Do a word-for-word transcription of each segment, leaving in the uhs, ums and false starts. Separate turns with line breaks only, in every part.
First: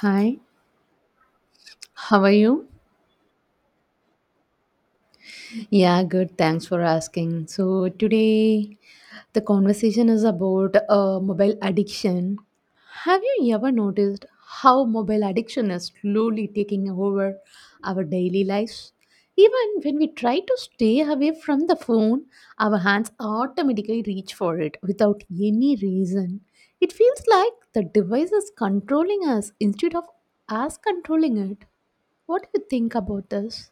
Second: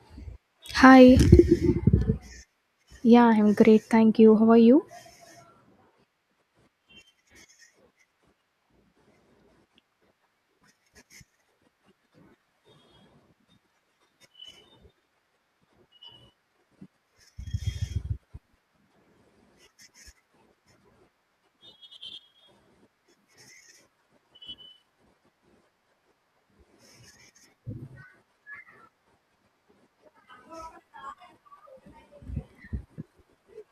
Hi,
Hi.
how are you?
Yeah, I'm great. Thank you. How are you?
Yeah, good. Thanks for asking. So, today the conversation is about uh, mobile addiction. Have you ever noticed how mobile addiction is slowly taking over our daily lives? Even when we try to stay away from the phone, our hands automatically reach for it without any reason. It feels like the device is controlling us instead of us controlling it. What do you think about this?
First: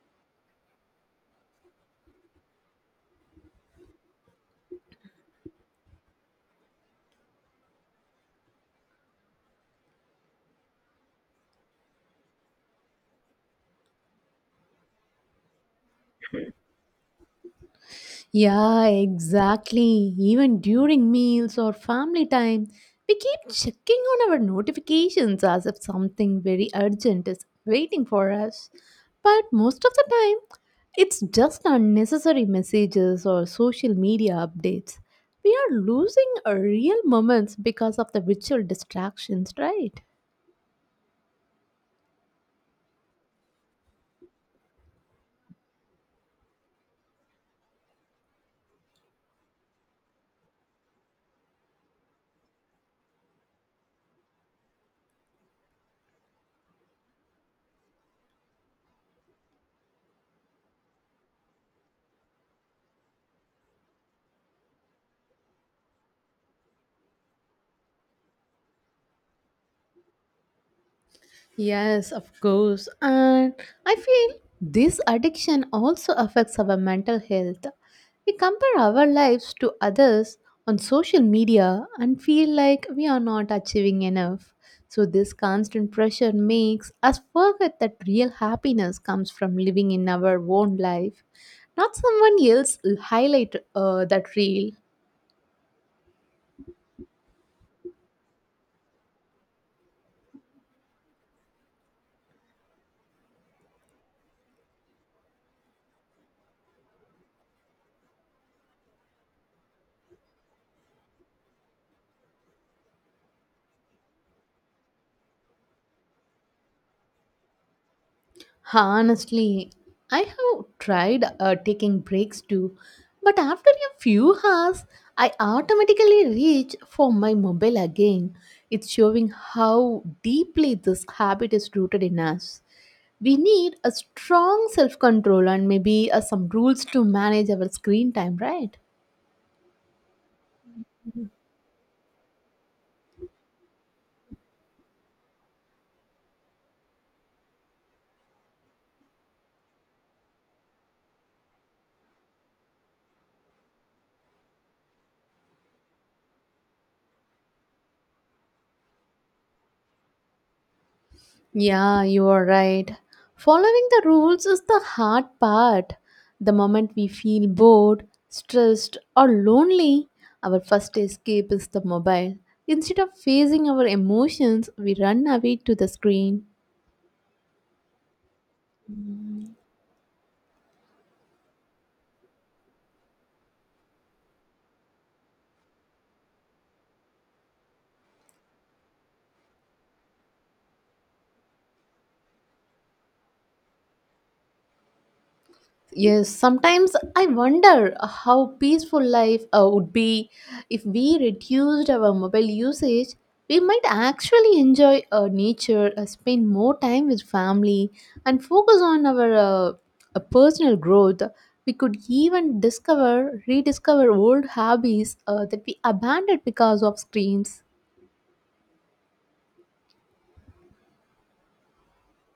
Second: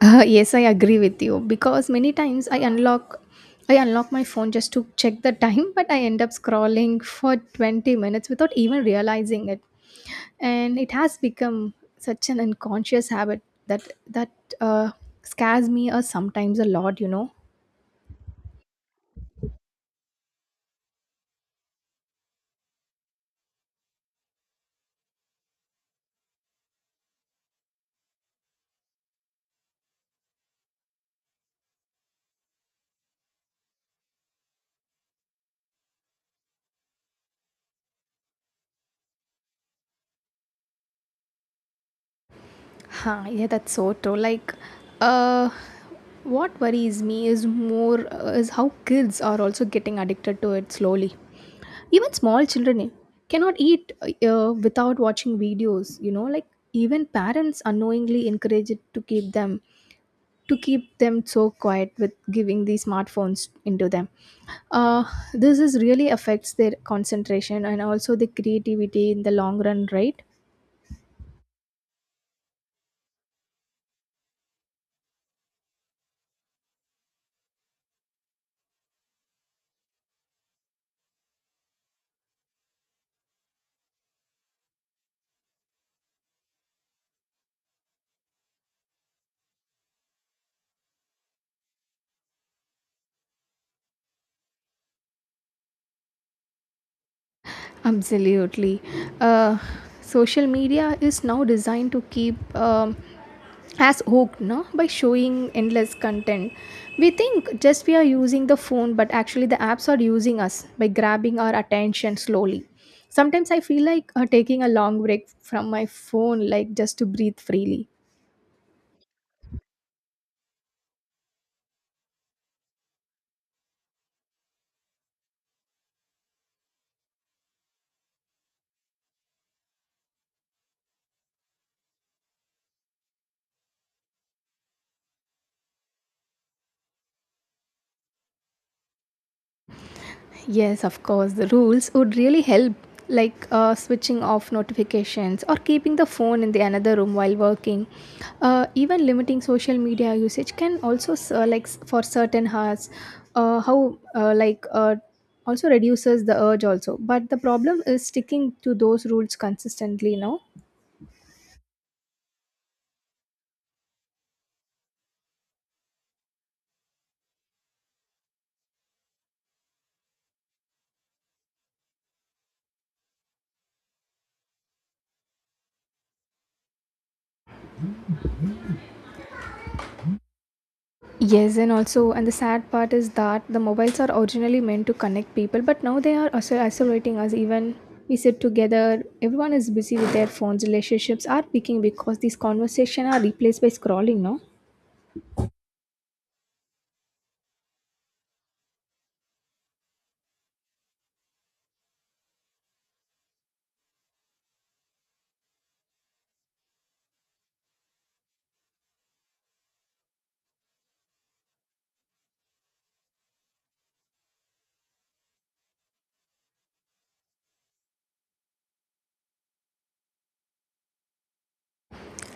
Uh, yes, I agree with you because many times I unlock I unlock my phone just to check the time, but I end up scrolling for twenty minutes without even realizing it. And it has become such an unconscious habit that that uh, scares me or sometimes a lot, you know.
Yeah, exactly. Even during meals or family time, we keep checking on our notifications as if something very urgent is waiting for us. But most of the time, it's just unnecessary messages or social media updates. We are losing our real moments because of the virtual distractions, right?
Huh, yeah, that's so true. Like, uh, what worries me is more uh, is how kids are also getting addicted to it slowly. Even small children cannot eat uh, without watching videos, you know, like even parents unknowingly encourage it to keep them to keep them so quiet with giving these smartphones into them. uh, this is really affects their concentration and also the creativity in the long run, right?
Yes, of course. And I feel this addiction also affects our mental health. We compare our lives to others on social media and feel like we are not achieving enough. So, this constant pressure makes us forget that real happiness comes from living in our own life, not someone else highlight uh, that real.
Absolutely. Uh, Social media is now designed to keep um, us hooked, no? By showing endless content. We think just we are using the phone, but actually, the apps are using us by grabbing our attention slowly. Sometimes I feel like uh, taking a long break from my phone, like just to breathe freely.
Honestly, I have tried uh, taking breaks too, but after a few hours, I automatically reach for my mobile again. It's showing how deeply this habit is rooted in us. We need a strong self control and maybe uh, some rules to manage our screen time, right?
Yes, of course, the rules would really help, like uh, switching off notifications or keeping the phone in the another room while working. Uh, even limiting social media usage can also, s- uh, like, s- for certain hours, uh, how, uh, like, uh, also reduces the urge also. But the problem is sticking to those rules consistently, no?
Yeah, you are right. Following the rules is the hard part. The moment we feel bored, stressed, or lonely, our first escape is the mobile. Instead of facing our emotions, we run away to the screen.
Yes, and also, and the sad part is that the mobiles are originally meant to connect people, but now they are also isolating us. Even we sit together, everyone is busy with their phones. Relationships are peaking because these conversations are replaced by scrolling. No,
Yes, sometimes I wonder how peaceful life uh, would be if we reduced our mobile usage. We might actually enjoy uh, nature, uh, spend more time with family, and focus on our uh, uh, personal growth. We could even discover, rediscover old hobbies uh, that we abandoned because of screens.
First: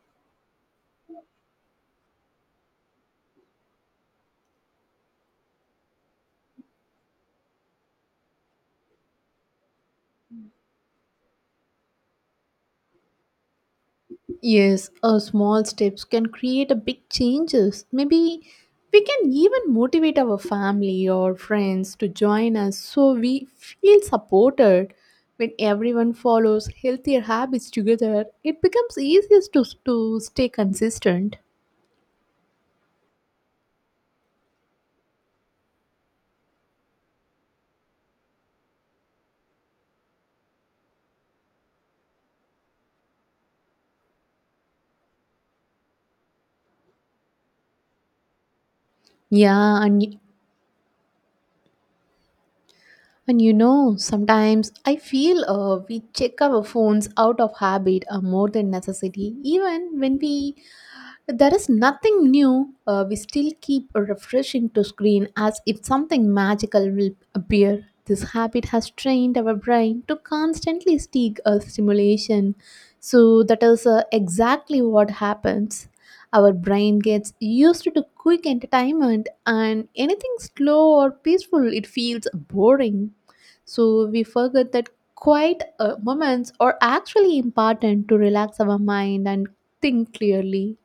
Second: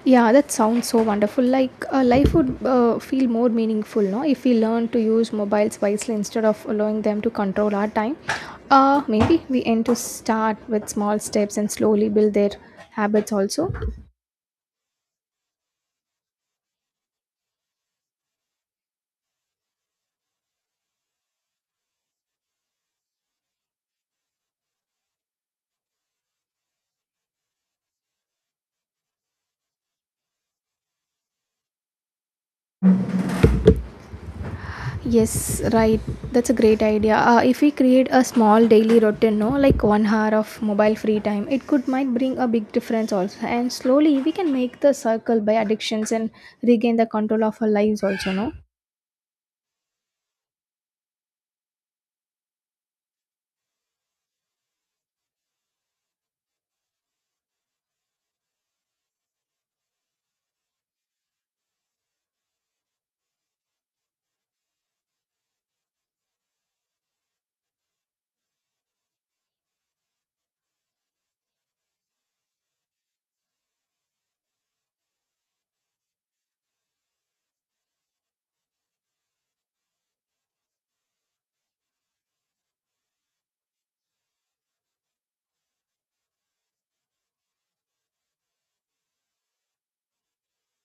yeah, that sounds so wonderful. Like uh, life would uh, feel more meaningful, no, if we learn to use mobiles wisely instead of allowing them to control our time. Uh, maybe we aim to start with small steps and slowly build their habits also.
Yes, a small steps can create a big changes. Maybe we can even motivate our family or friends to join us so we feel supported. When everyone follows healthier habits together, it becomes easier to, to stay consistent.
Yes, right. That's a great idea. Uh, if we create a small daily routine, no, like one hour of mobile free time, it could might bring a big difference also. And slowly we can make the circle by addictions and regain the control of our lives also, no.
Yeah, and y- and you know, sometimes I feel uh, we check our phones out of habit or more than necessity, even when we there is nothing new. Uh, we still keep refreshing to screen as if something magical will appear. This habit has trained our brain to constantly seek a stimulation. So that is uh, exactly what happens. Our brain gets used to quick entertainment, and anything slow or peaceful, it feels boring. So we forget that quiet uh, moments are actually important to relax our mind and think clearly.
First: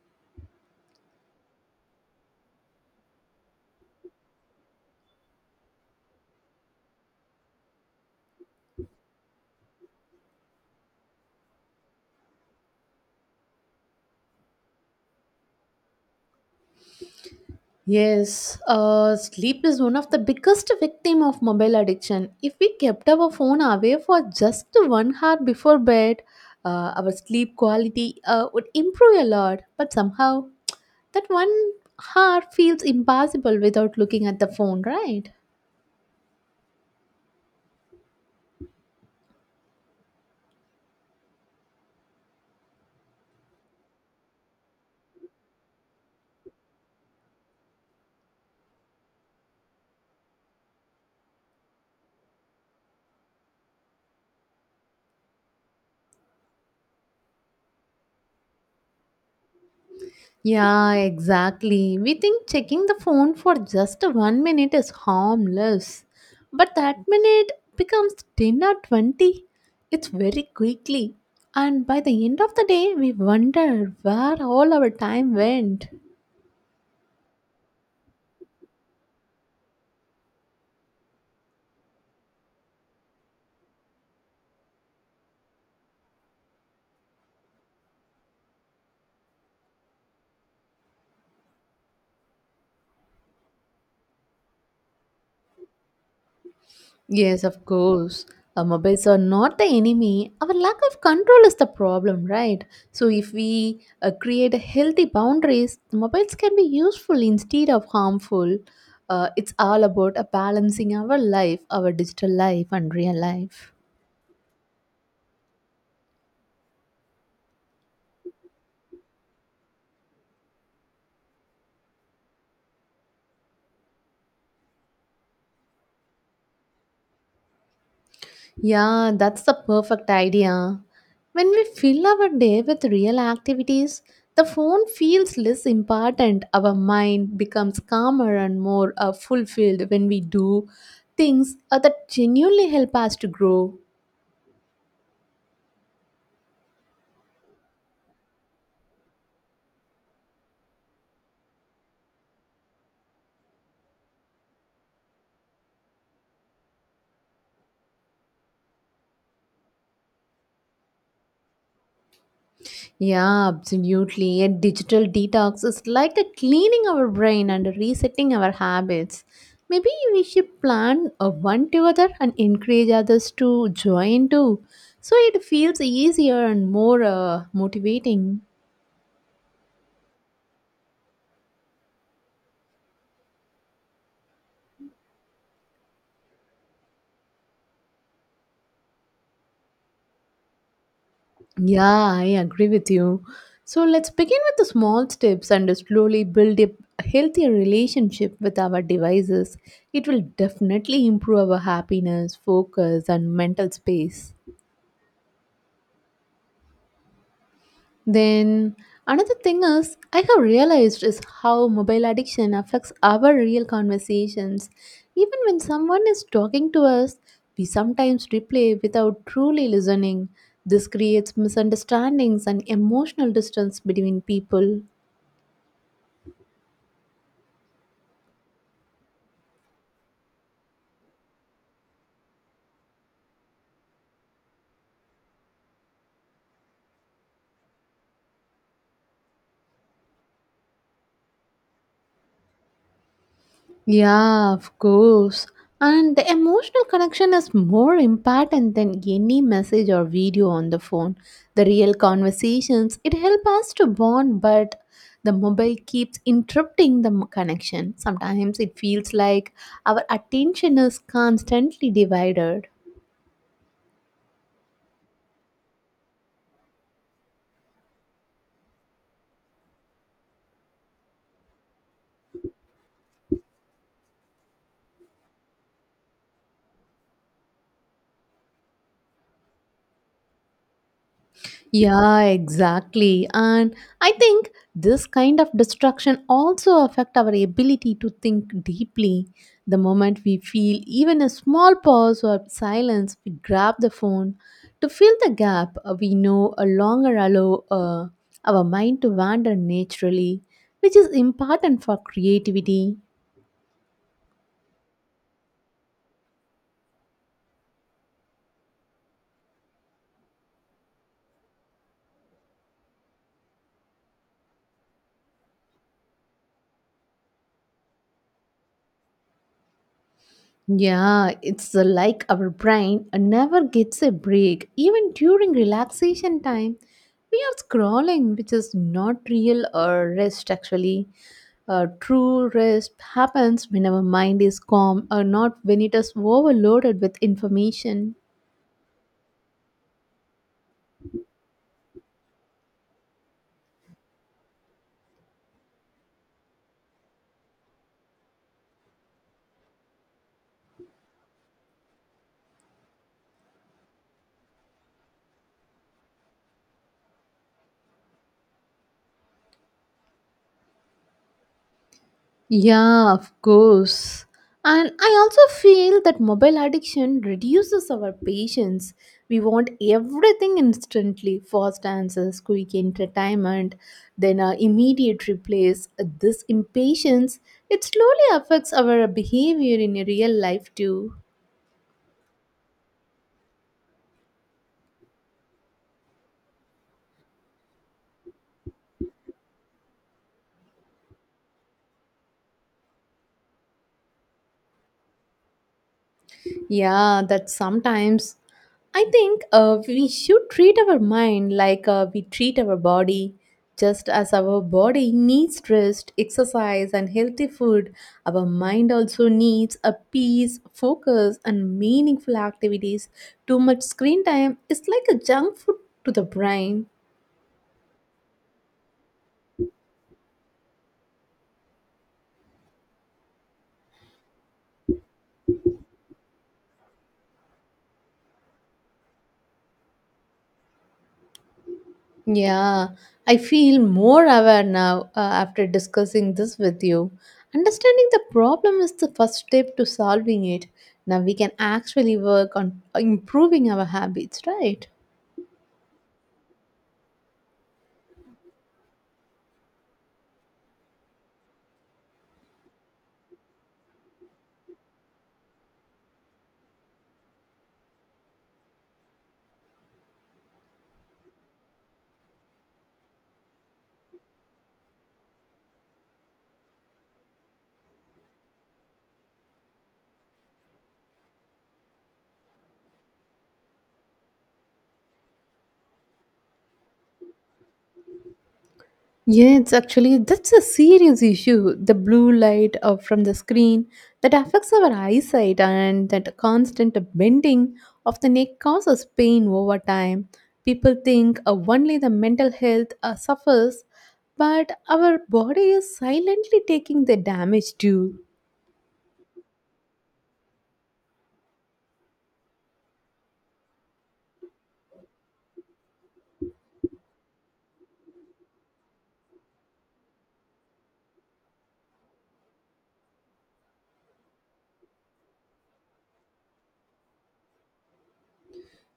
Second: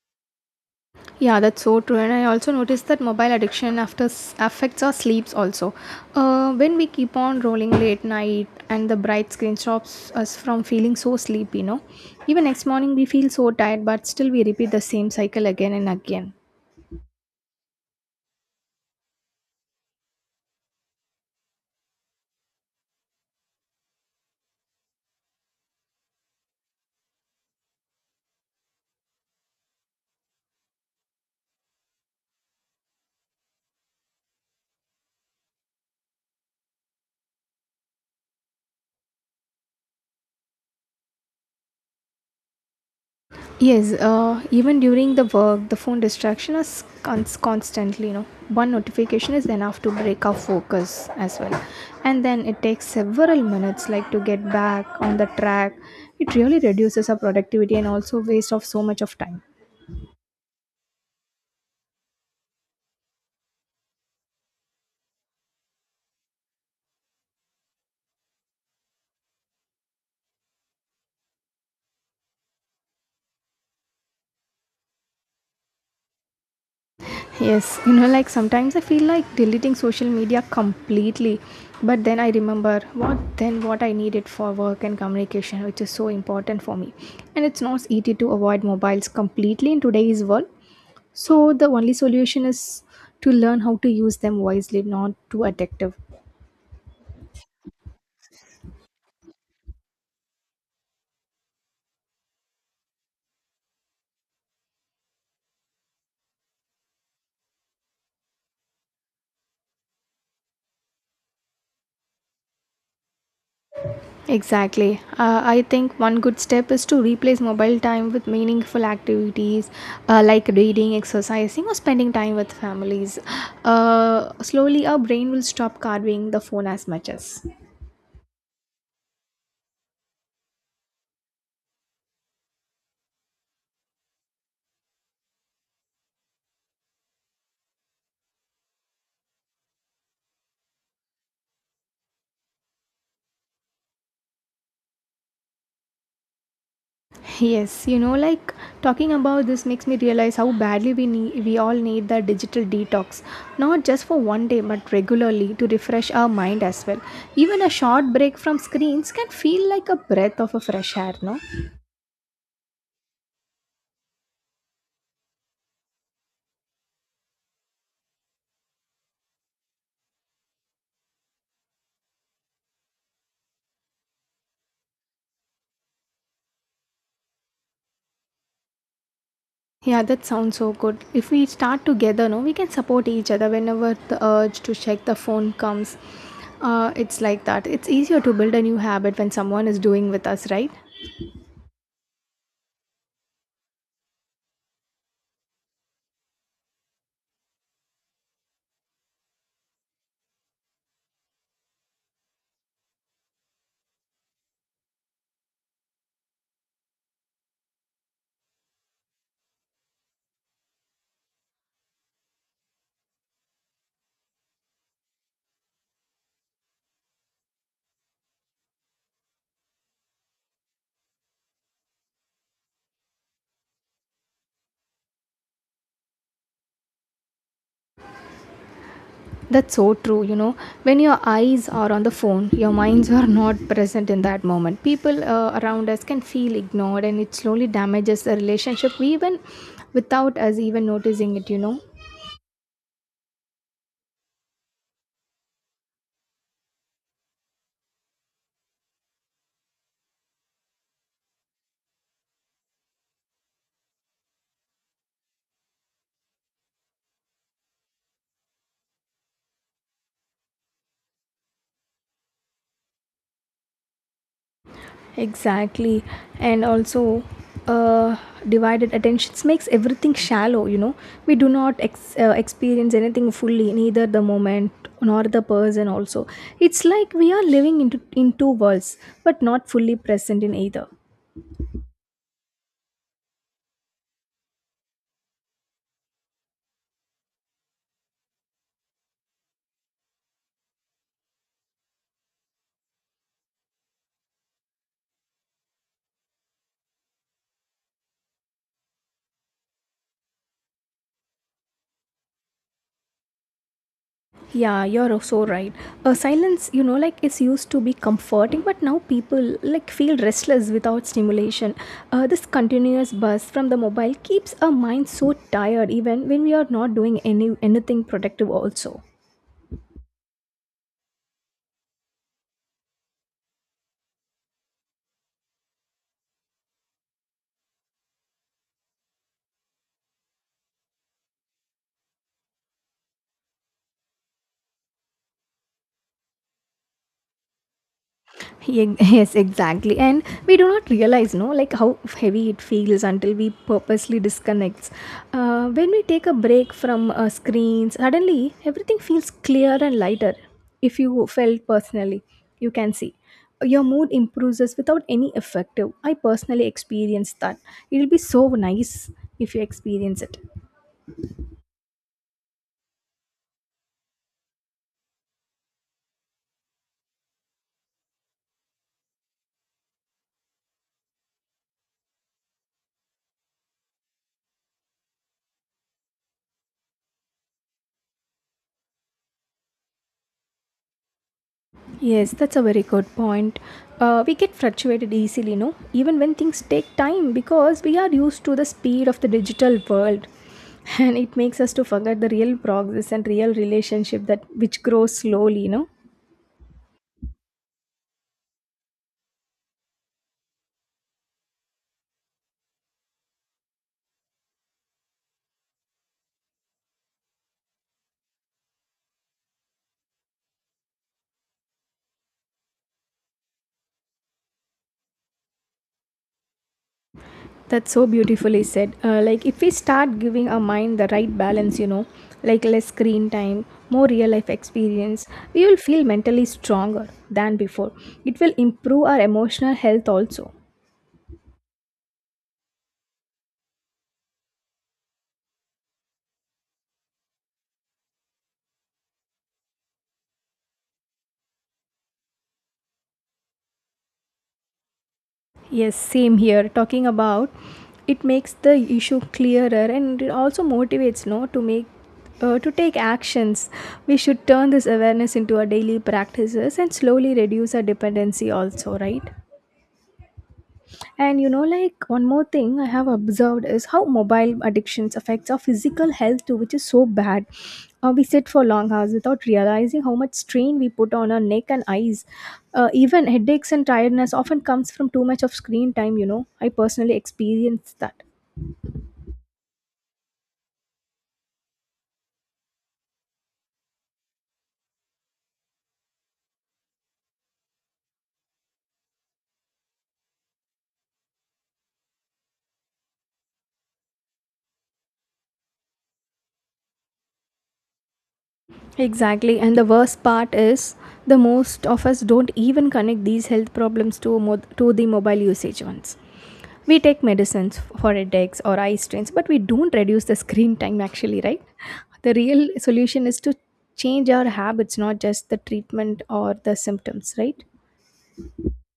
Yeah, that's so true. And I also noticed that mobile addiction after s- affects our sleeps also. Uh, when we keep on rolling late night and the bright screen stops us from feeling so sleepy, no. Even next morning we feel so tired, but still we repeat the same cycle again and again.
Yes, uh, sleep is one of the biggest victim of mobile addiction. If we kept our phone away for just one hour before bed, uh, our sleep quality uh, would improve a lot. But somehow, that one hour feels impossible without looking at the phone, right?
Yes, uh, even during the work, the phone distraction is cons- constantly, you know. One notification is enough to break our focus as well. And then it takes several minutes like to get back on the track. It really reduces our productivity and also waste of so much of time.
Yeah, exactly. We think checking the phone for just one minute is harmless, but that minute becomes ten or twenty. It's very quickly, and by the end of the day, we wonder where all our time went.
Yes, you know, like sometimes I feel like deleting social media completely, but then I remember what then what I need it for work and communication, which is so important for me. And it's not easy to avoid mobiles completely in today's world. So the only solution is to learn how to use them wisely, not too addictive.
Yes, of course. Our mobiles are not the enemy. Our lack of control is the problem, right? So, if we uh, create a healthy boundaries, the mobiles can be useful instead of harmful. Uh, it's all about a balancing our life, our digital life, and real life.
Exactly. Uh, I think one good step is to replace mobile time with meaningful activities, uh, like reading, exercising, or spending time with families. Uh, slowly, our brain will stop carving the phone as much as.
Yeah, that's the perfect idea. When we fill our day with real activities, the phone feels less important. Our mind becomes calmer and more uh, fulfilled when we do things uh, that genuinely help us to grow.
Yes, you know, like talking about this makes me realize how badly we need, we all need the digital detox, not just for one day, but regularly to refresh our mind as well. Even a short break from screens can feel like a breath of a fresh air, no?
Yeah, absolutely. A digital detox is like a cleaning our brain and resetting our habits. Maybe we should plan a one together and encourage others to join too. So it feels easier and more uh, motivating.
Yeah, that sounds so good. If we start together, no, we can support each other whenever the urge to check the phone comes. Uh, it's like that. It's easier to build a new habit when someone is doing with us, right?
Yeah, I agree with you. So let's begin with the small steps and slowly build a healthier relationship with our devices. It will definitely improve our happiness, focus, and mental space. Then another thing is I have realized is how mobile addiction affects our real conversations. Even when someone is talking to us, we sometimes replay without truly listening. This creates misunderstandings and emotional distance between people.
That's so true. You know, when your eyes are on the phone, your minds are not present in that moment. People uh, around us can feel ignored, and it slowly damages the relationship, even without us even noticing it, you know.
Yeah, of course. And the emotional connection is more important than any message or video on the phone. The real conversations, it helps us to bond, but the mobile keeps interrupting the m- connection. Sometimes it feels like our attention is constantly divided.
Exactly. And also, uh, divided attentions makes everything shallow, you know. We do not ex- uh, experience anything fully, neither the moment nor the person, also. It's like we are living into, in two worlds, but not fully present in either.
Yeah, exactly. And I think this kind of distraction also affect our ability to think deeply. The moment we feel even a small pause or silence, we grab the phone to fill the gap. uh, We know a longer allow uh, our mind to wander naturally, which is important for creativity.
Yeah, you're so right. Uh, silence, you know, like it's used to be comforting, but now people like feel restless without stimulation. Uh, this continuous buzz from the mobile keeps our mind so tired, even when we are not doing any anything productive. Also.
Yeah, it's uh, like our brain never gets a break. Even during relaxation time, we are scrolling, which is not real or rest actually. Uh, true rest happens when our mind is calm or not when it is overloaded with information.
Ye- yes, exactly, and we do not realize, no, like how heavy it feels until we purposely disconnects. Uh, when we take a break from uh, screens, suddenly everything feels clear and lighter. If you felt personally, you can see your mood improves without any effective. I personally experienced that. It will be so nice if you experience it.
Yeah, of course. And I also feel that mobile addiction reduces our patience. We want everything instantly fast answers, quick entertainment, then our immediate replace. This impatience, it slowly affects our behavior in real life too.
Yes, that's a very good point. Uh, we get fluctuated easily, no? Even when things take time because we are used to the speed of the digital world. And it makes us to forget the real progress and real relationship that which grows slowly, you know.
Yeah, that sometimes I think uh, we should treat our mind like uh, we treat our body. Just as our body needs rest, exercise, and healthy food, our mind also needs a peace, focus, and meaningful activities. Too much screen time is like a junk food to the brain.
That's so beautifully said. Uh, like if we start giving our mind the right balance, you know, like less screen time, more real life experience, we will feel mentally stronger than before. It will improve our emotional health also.
Yeah, I feel more aware now uh, after discussing this with you. Understanding the problem is the first step to solving it. Now we can actually work on uh, improving our habits, right?
Yes, same here. Talking about it makes the issue clearer and it also motivates no to make, uh, to take actions. We should turn this awareness into our daily practices and slowly reduce our dependency also, right? And you know, like one more thing I have observed is how mobile addictions affects our physical health too, which is so bad. Uh, we sit for long hours without realizing how much strain we put on our neck and eyes. Uh, even headaches and tiredness often comes from too much of screen time. You know, I personally experienced that.
Yeah, it's actually that's a serious issue. The blue light uh, from the screen that affects our eyesight and that constant bending of the neck causes pain over time. People think uh, only the mental health uh, suffers, but our body is silently taking the damage too.
Exactly, and the worst part is the most of us don't even connect these health problems to mo- to the mobile usage ones. We take medicines for headaches or eye strains, but we don't reduce the screen time actually, right? The real solution is to change our habits, not just the treatment or the symptoms, right?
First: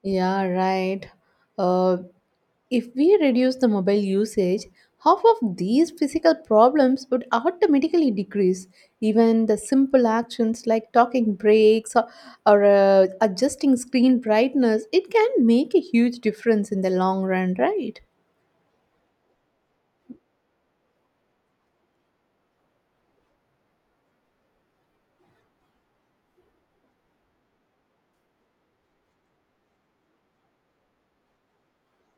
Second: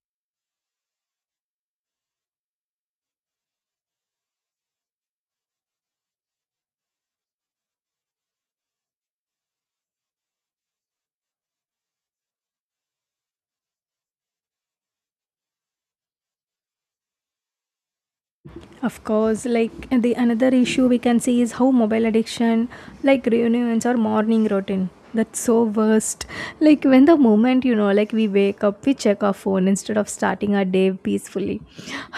Yeah, right. Uh, if we reduce the mobile usage, half of these physical problems would automatically decrease. Even the simple actions like talking breaks or, or uh, adjusting screen brightness, it can make a huge difference in the long run, right?
Of course, like the another issue we can see is how mobile addiction like reunions or morning routine, that's so worst. Like when the moment, you know, like we wake up we check our phone instead of starting our day peacefully.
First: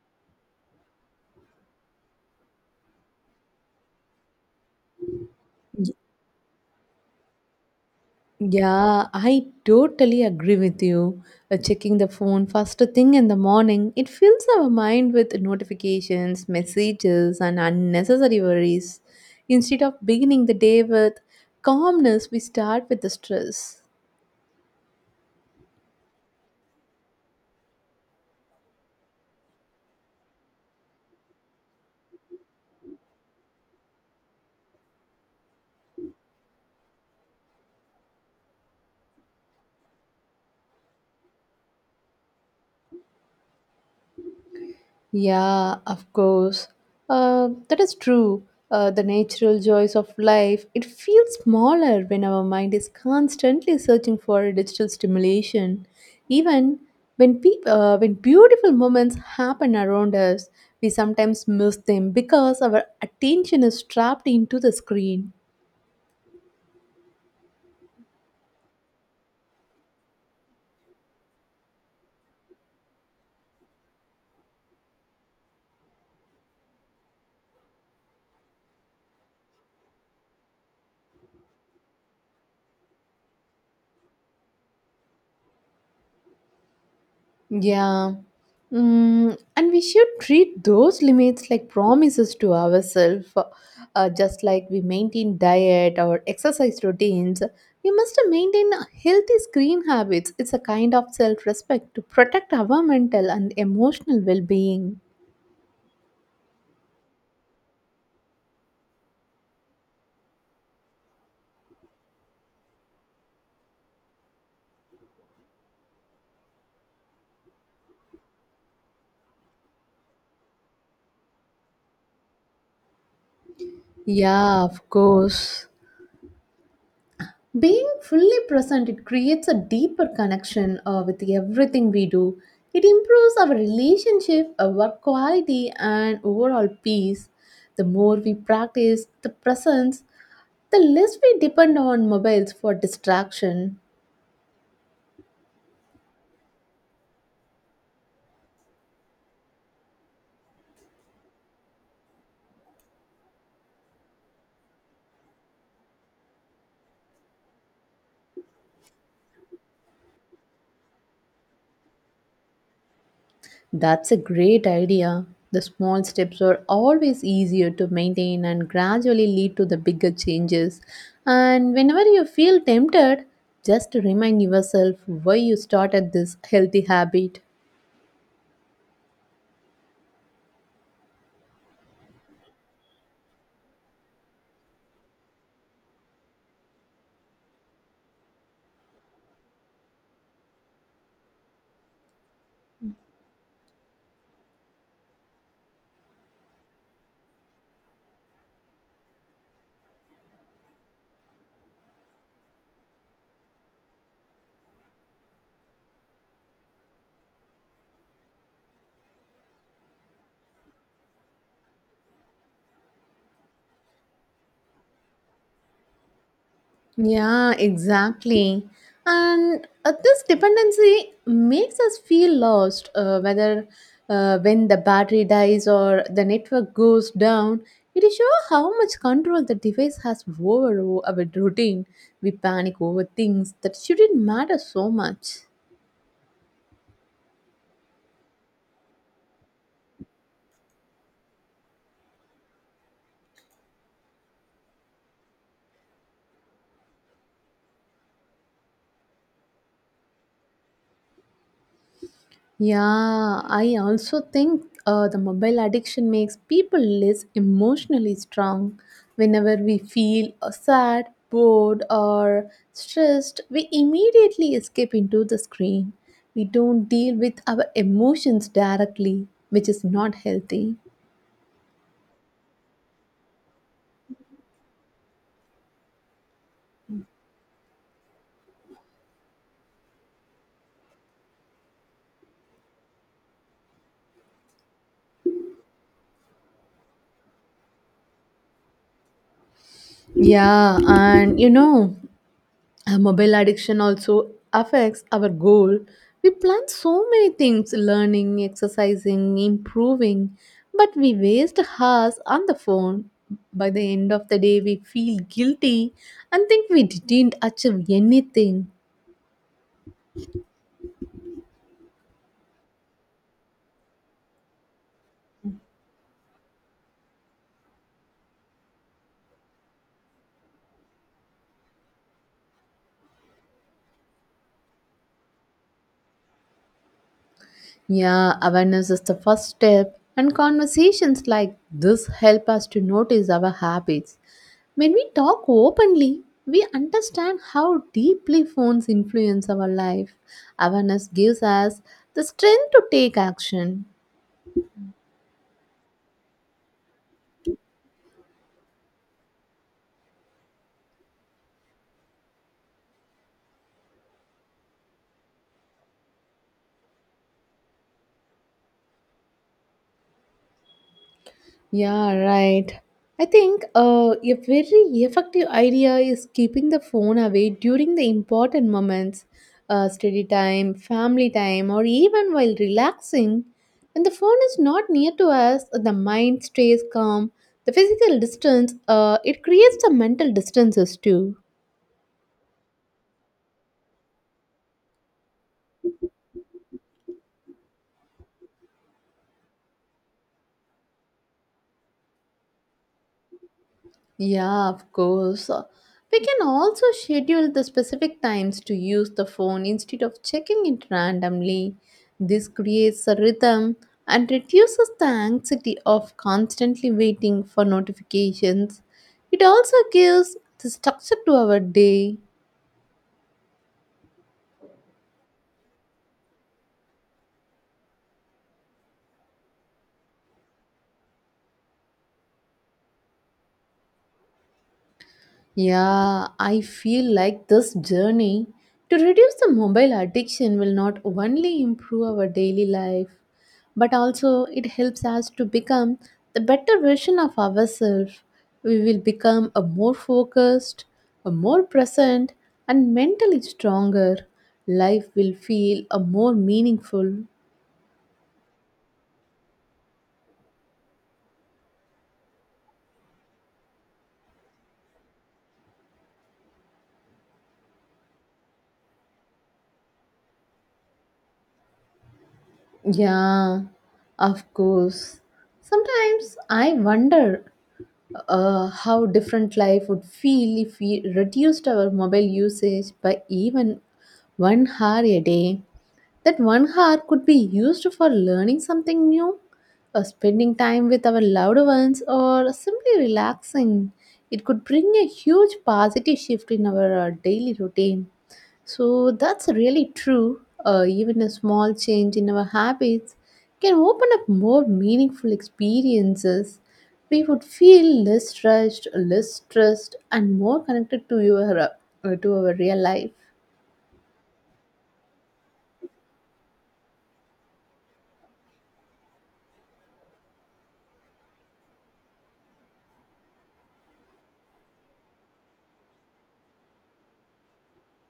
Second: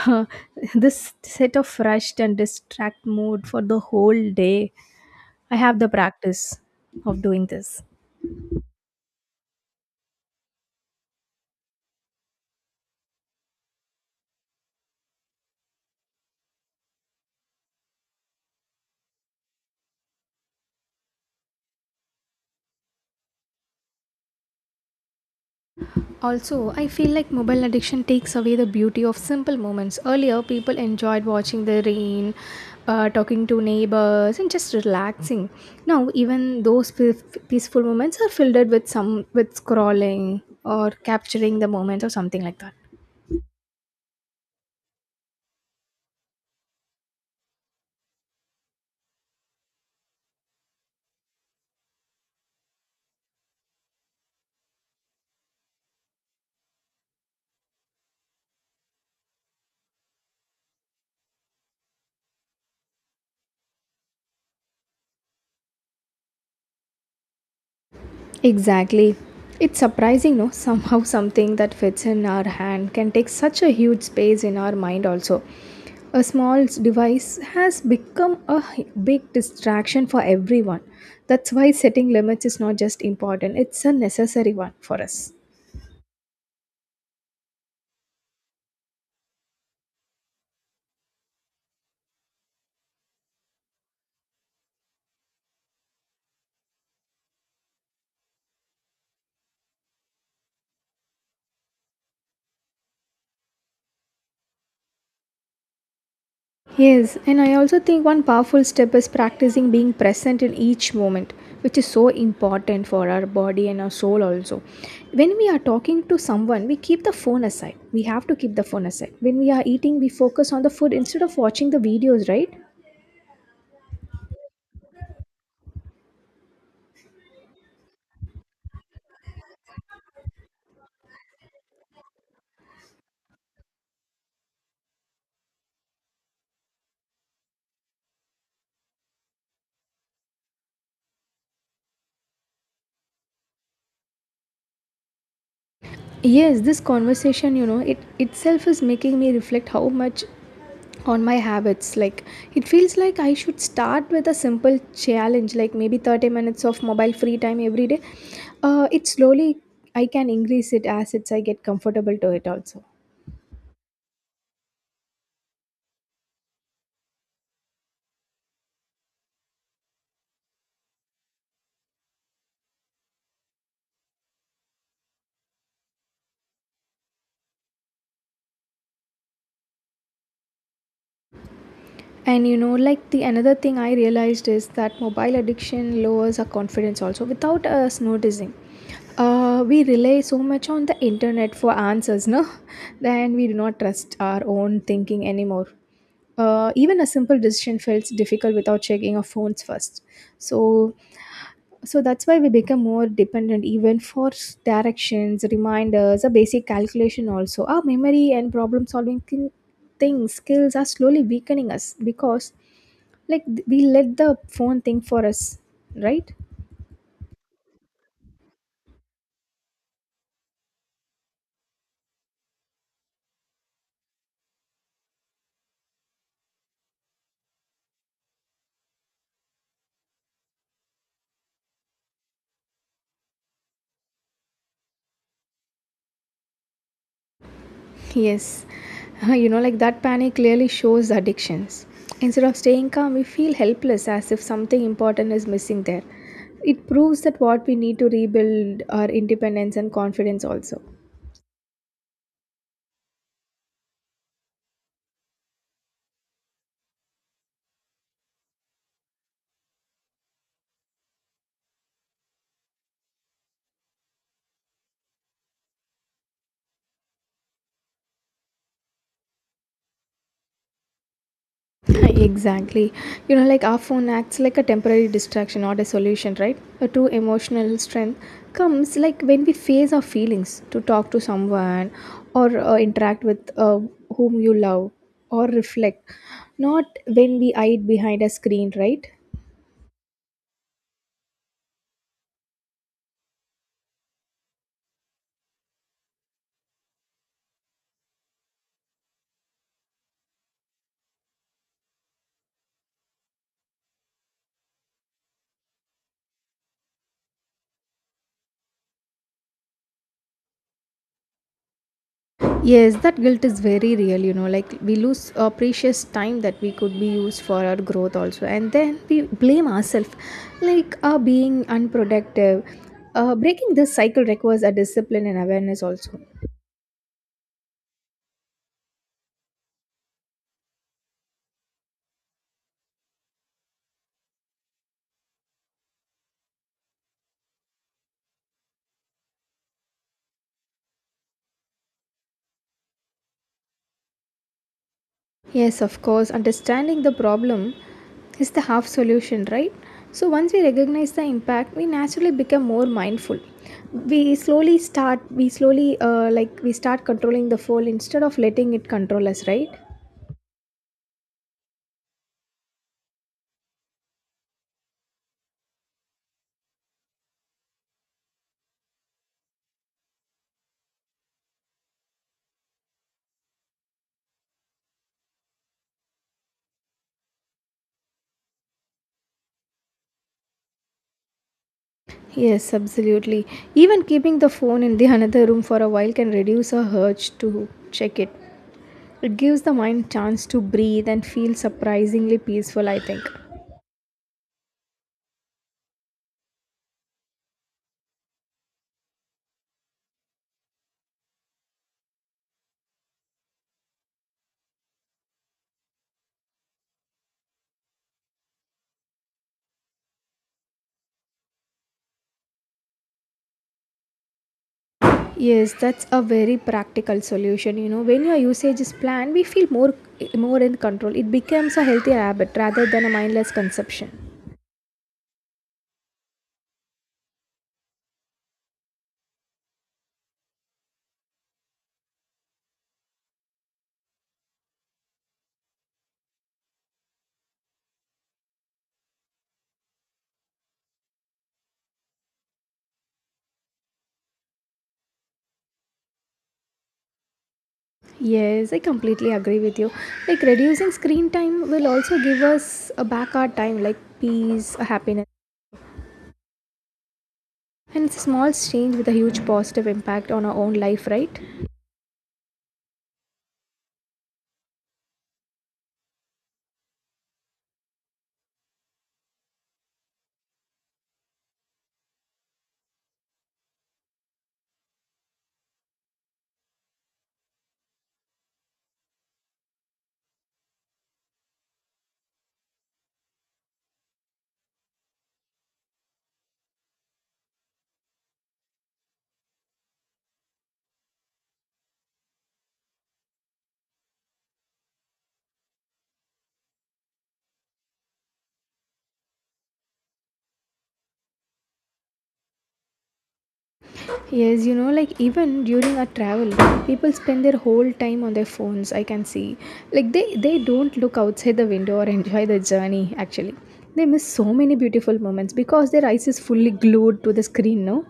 This set of rushed and distract mood for the whole day. I have the practice of doing this.
Yeah, I totally agree with you. Uh, Checking the phone first thing in the morning, it fills our mind with notifications, messages, and unnecessary worries. Instead of beginning the day with calmness, we start with the stress.
Also, I feel like mobile addiction takes away the beauty of simple moments. Earlier, people enjoyed watching the rain, uh, talking to neighbors, and just relaxing. Now, even those pe- peaceful moments are filled with some with scrolling or capturing the moment or something like that.
Yeah, of course. Uh, that is true. Uh, the natural joys of life, it feels smaller when our mind is constantly searching for digital stimulation. Even when, peop uh, when beautiful moments happen around us, we sometimes miss them because our attention is trapped into the screen.
Exactly. It's surprising, no? Somehow something that fits in our hand can take such a huge space in our mind, also. A small device has become a h- big distraction for everyone. That's why setting limits is not just important, it's a necessary one for us.
Yeah. Mm, and we should treat those limits like promises to ourselves. Uh, just like we maintain diet or exercise routines, we must maintain healthy screen habits. It's a kind of self respect to protect our mental and emotional well being.
Yes, and I also think one powerful step is practicing being present in each moment, which is so important for our body and our soul also. When we are talking to someone, we keep the phone aside. We have to keep the phone aside. When we are eating, we focus on the food instead of watching the videos, right?
Yeah, of course. Being fully present, it creates a deeper connection uh, with everything we do. It improves our relationship, our work quality, and overall peace. The more we practice the presence, the less we depend on mobiles for distraction.
Yes, this conversation, you know, it itself is making me reflect how much on my habits. Like it feels like I should start with a simple challenge, like maybe thirty minutes of mobile free time every day. Uh, it slowly I can increase it as it's I get comfortable to it also.
That's a great idea. The small steps are always easier to maintain and gradually lead to the bigger changes. And whenever you feel tempted, just remind yourself why you started this healthy habit.
And you know, like the another thing I realized is that mobile addiction lowers our confidence also without us noticing. Uh, we rely so much on the internet for answers, no? Then we do not trust our own thinking anymore. Uh, even a simple decision feels difficult without checking our phones first. So, so that's why we become more dependent even for s- directions, reminders, a basic calculation also. Our memory and problem solving thin- things, skills are slowly weakening us because like th- we let the phone think for us, right?
Yeah, exactly. And uh, this dependency makes us feel lost, uh, whether uh, when the battery dies or the network goes down. It is sure how much control the device has over our routine. We panic over things that shouldn't matter so much.
Yes, you know, like that panic clearly shows addictions. Instead of staying calm, we feel helpless as if something important is missing there. It proves that what we need to rebuild our independence and confidence also.
Yeah, I also think uh, the mobile addiction makes people less emotionally strong. Whenever we feel uh, sad, bored, or stressed, we immediately escape into the screen. We don't deal with our emotions directly, which is not healthy.
Exactly, you know, like our phone acts like a temporary distraction, not a solution, right? A true emotional strength comes like when we face our feelings to talk to someone or uh, interact with uh, whom you love or reflect, not when we hide behind a screen, right?
Yeah, and you know, Uh, mobile addiction also affects our goal. We plan so many things learning, exercising, improving, but we waste hours on the phone. By the end of the day, we feel guilty and think we didn't achieve anything.
Yes, that guilt is very real, you know, like we lose uh, precious time that we could be used for our growth also. And then we blame ourselves, like uh, being unproductive. Uh, breaking this cycle requires a discipline and awareness also.
Yeah, awareness is the first step, and conversations like this help us to notice our habits. When we talk openly, we understand how deeply phones influence our life. Awareness gives us the strength to take action.
Yes, of course, understanding the problem is the half solution, right? So once we recognize the impact, we naturally become more mindful. We slowly start, we slowly, uh, like, we start controlling the fall instead of letting it control us, right?
Yeah, right. I think uh, a very effective idea is keeping the phone away during the important moments, uh, study time, family time, or even while relaxing. When the phone is not near to us, the mind stays calm. The physical distance, uh, it creates the mental distances too.
Yes, absolutely. Even keeping the phone in the another room for a while can reduce a urge to check it. It gives the mind chance to breathe and feel surprisingly peaceful, I think.
Yeah, of course. Uh, We can also schedule the specific times to use the phone instead of checking it randomly. This creates a rhythm and reduces the anxiety of constantly waiting for notifications. It also gives the structure to our day.
Yes, that's a very practical solution, you know. When your usage is planned, we feel more more in control. It becomes a healthier habit rather than a mindless consumption.
Yeah, I feel like this journey to reduce the mobile addiction will not only improve our daily life, but also it helps us to become the better version of ourselves. We will become a more focused, a more present, and mentally stronger. Life will feel a more meaningful.
Yes, I completely agree with you. Like reducing screen time will also give us a back our time like peace, happiness. And it's a small change with a huge positive impact on our own life, right?
Yeah, of course. Sometimes I wonder uh, how different life would feel if we reduced our mobile usage by even one hour a day. That one hour could be used for learning something new, or spending time with our loved ones, or simply relaxing. It could bring a huge positive shift in our uh, daily routine. So that's really true. Uh, even a small change in our habits can open up more meaningful experiences. We would feel less rushed, less stressed, and more connected to your uh, to our real life.
Yes, you know, like even during our travel, people spend their whole time on their phones, I can see. Like they, they don't look outside the window or enjoy the journey, actually. They miss so many beautiful moments because their eyes is fully glued to the screen, no?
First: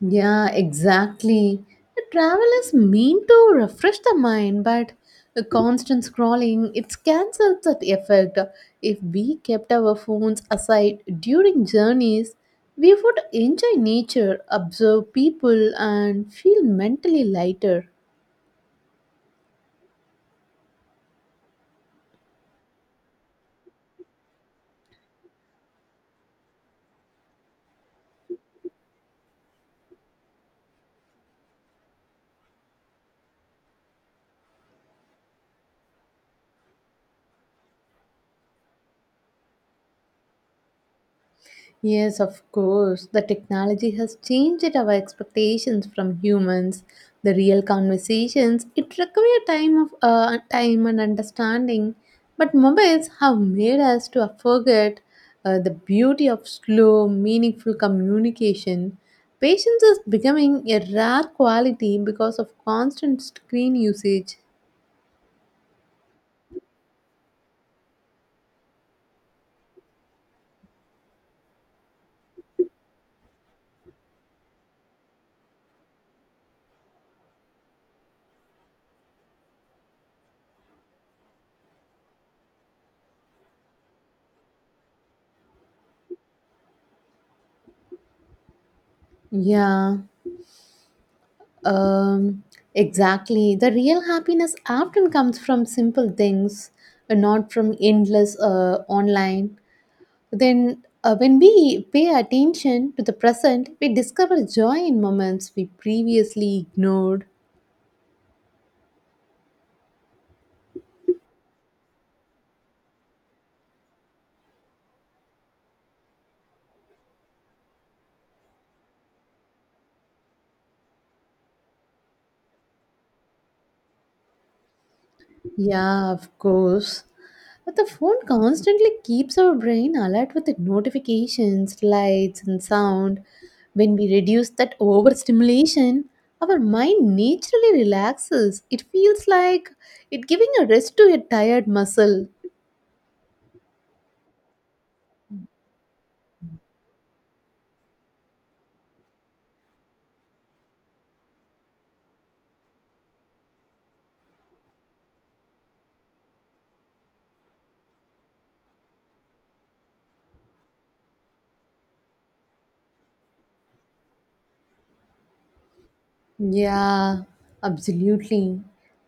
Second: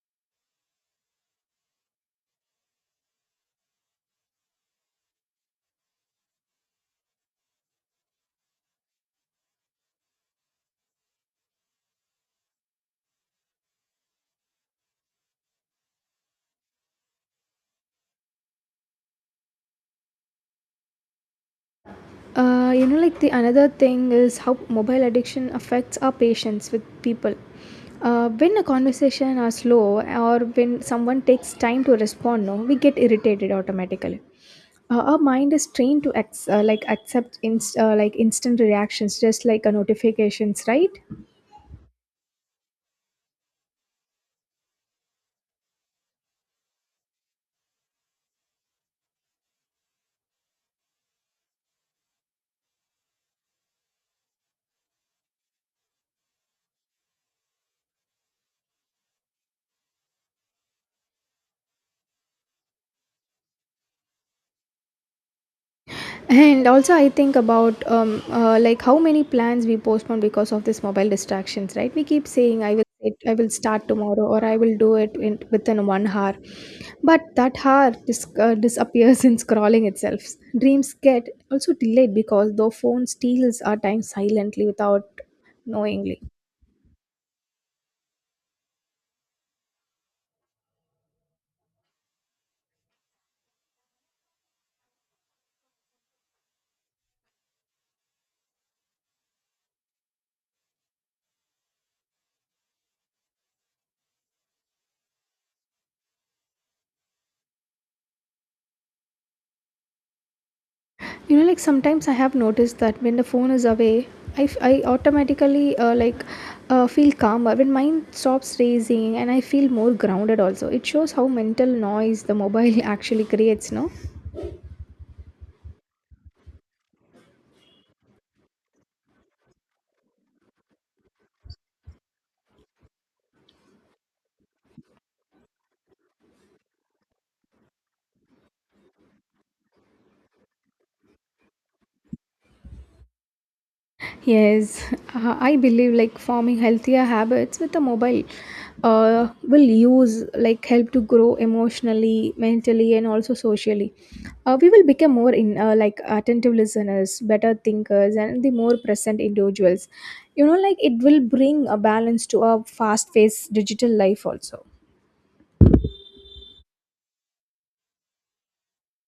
Yeah, exactly. The travel is meant to refresh the mind, but the constant scrolling it cancels that effect. If we kept our phones aside during journeys, we would enjoy nature, observe people, and feel mentally lighter.
uh, You know, like the another thing is how mobile addiction affects our patience with people. Uh, when a conversation are slow or when someone takes time to respond, no, we get irritated automatically. Uh, our mind is trained to ex- uh, like accept inst- uh, like instant reactions, just like a notifications, right?
Yes, of course. The technology has changed our expectations from humans. The real conversations it require time of uh, time and understanding, but mobiles have made us to forget uh, the beauty of slow, meaningful communication. Patience is becoming a rare quality because of constant screen usage.
And also, I think about um, uh, like how many plans we postpone because of this mobile distractions, right? We keep saying i will it, I will start tomorrow, or I will do it in, within one hour, but that hour dis- uh, disappears in scrolling itself. Dreams get also delayed because the phone steals our time silently without knowingly.
Yeah. Um, exactly. The real happiness often comes from simple things, uh, not from endless uh, online. Then, uh, when we pay attention to the present, we discover joy in moments we previously ignored.
You know, like sometimes I have noticed that when the phone is away, i, f- I automatically uh, like uh, feel calmer when mind stops racing, and I feel more grounded. Also, it shows how mental noise the mobile actually creates, no?
Yeah, of course. But the phone constantly keeps our brain alert with the notifications, lights, and sound. When we reduce that overstimulation, our mind naturally relaxes. It feels like it giving a rest to a tired muscle.
Yes, uh, I believe like forming healthier habits with a mobile uh, will use like help to grow emotionally, mentally, and also socially. Uh, we will become more in uh, like attentive listeners, better thinkers, and the more present individuals. You know, like it will bring a balance to our fast-paced digital life also.
Yeah, absolutely.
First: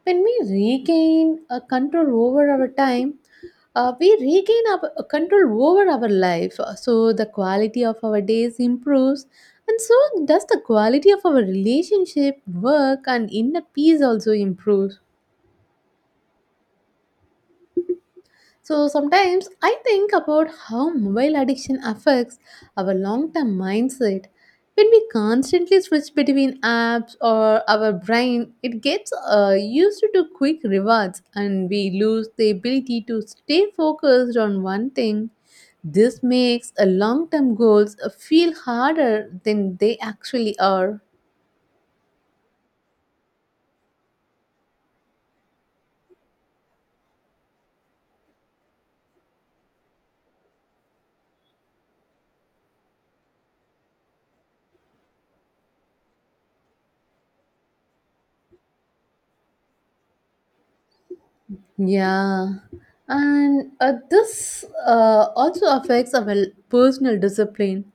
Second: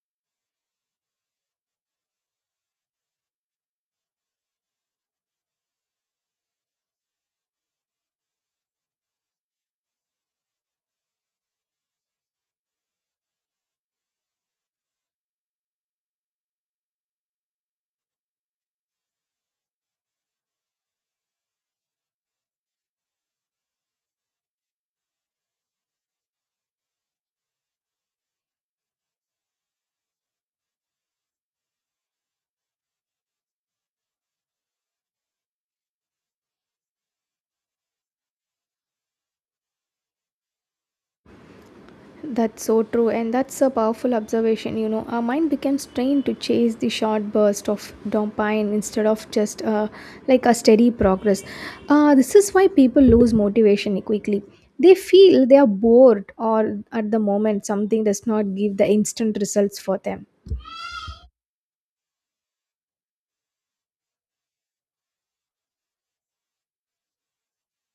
When we regain a control over our time, uh, we regain our uh, control over our life. Uh, So the quality of our days improves, and so does the quality of our relationship, work, and inner peace also improves. So sometimes I think about how mobile addiction affects our long term mindset. When we constantly switch between apps or our brain, it gets uh, used to quick rewards and we lose the ability to stay focused on one thing. This makes a long term goals uh, feel harder than they actually are.
That's so true, and that's a powerful observation. You know, our mind becomes trained to chase the short burst of dopamine instead of just uh, like a steady progress. Uh, this is why people lose motivation quickly. They feel they are bored, or at the moment, something does not give the instant results for them.
Yeah. And uh, this uh, also affects our personal discipline.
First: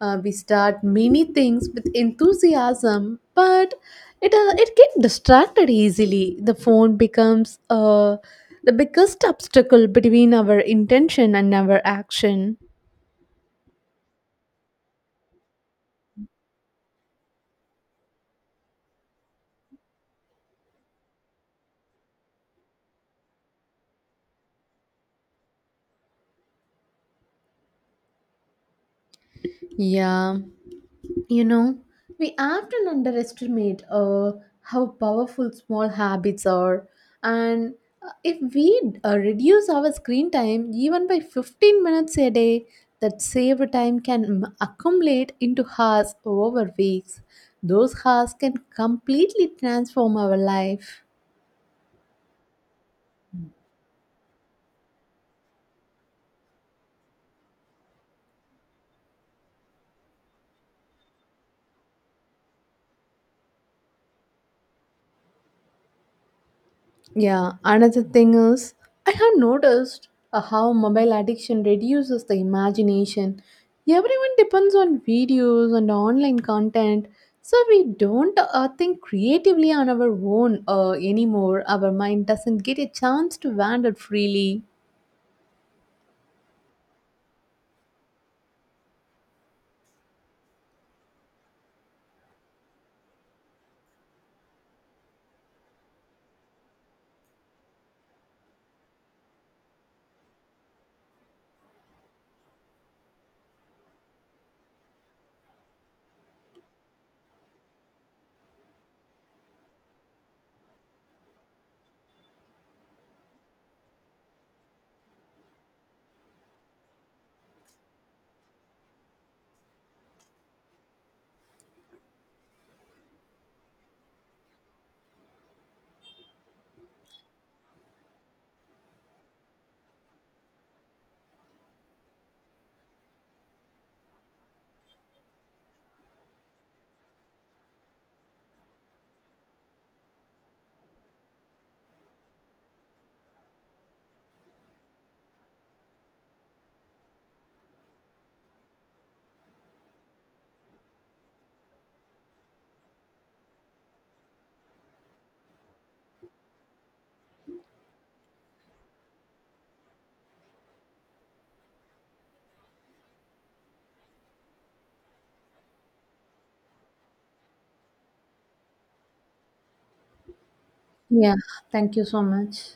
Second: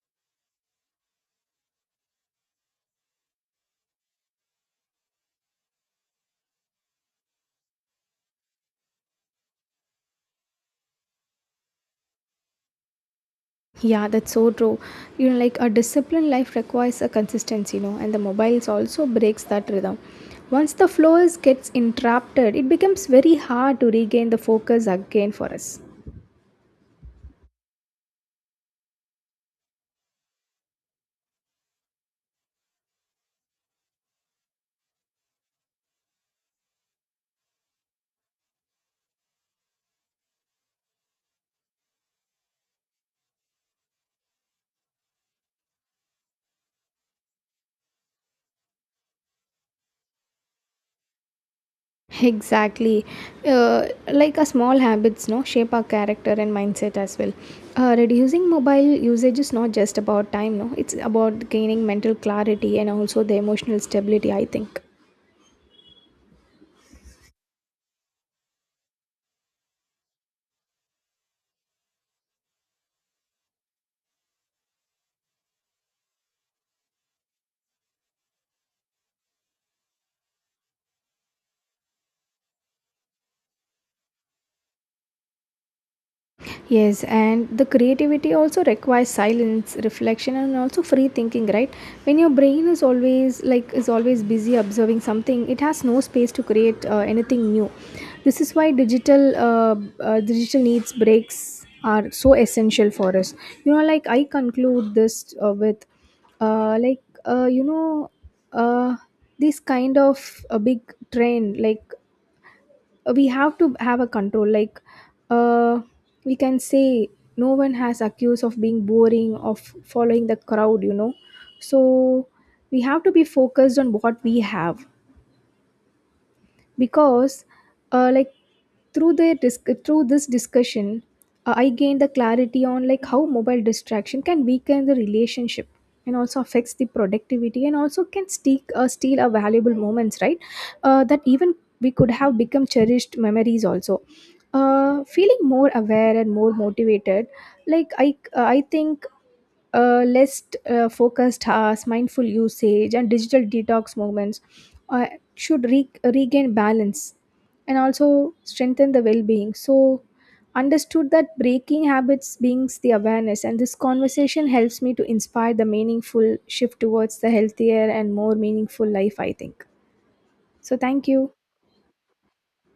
Uh, we start many things with enthusiasm, but it uh, it get distracted easily. The phone becomes uh, the biggest obstacle between our intention and our action.
Yeah, that's so true. You know, like a disciplined life requires a consistency, you know, and the mobiles also breaks that rhythm. Once the flow is gets interrupted, it becomes very hard to regain the focus again for us.
Yeah. You know, we often underestimate uh, how powerful small habits are, and uh, if we uh, reduce our screen time even by fifteen minutes a day, that saved time can m- accumulate into hours over weeks. Those hours can completely transform our life.
Exactly. Uh, like a small habits, no, shape our character and mindset as well. Uh, reducing mobile usage is not just about time, no, it's about gaining mental clarity and also the emotional stability, I think.
Yeah, another thing is, I have noticed uh, how mobile addiction reduces the imagination. Everyone depends on videos and online content, so we don't uh, think creatively on our own uh, anymore. Our mind doesn't get a chance to wander freely.
Yes, and the creativity also requires silence, reflection, and also free thinking, right? When your brain is always like is always busy observing something, it has no space to create uh, anything new. This is why digital uh, uh, digital needs breaks are so essential for us. You know, like I conclude this uh, with, uh, like uh, you know, uh, this kind of a big trend, like we have to have a control, like, uh, we can say no one has accused of being boring of following the crowd, you know. So we have to be focused on what we have because, uh, like through the disc- through this discussion, uh, I gained the clarity on like how mobile distraction can weaken the relationship and also affects the productivity and also can steal, uh, steal our valuable moments, right? Uh, that even we could have become cherished memories also. Uh, feeling more aware and more motivated, like i uh, I think uh, less uh, focused hours, mindful usage, and digital detox movements uh, should re- regain balance and also strengthen the well being. So, understood that breaking habits brings the awareness, and this conversation helps me to inspire the meaningful shift towards the healthier and more meaningful life, I think. So, thank you.
Yeah, thank you so much.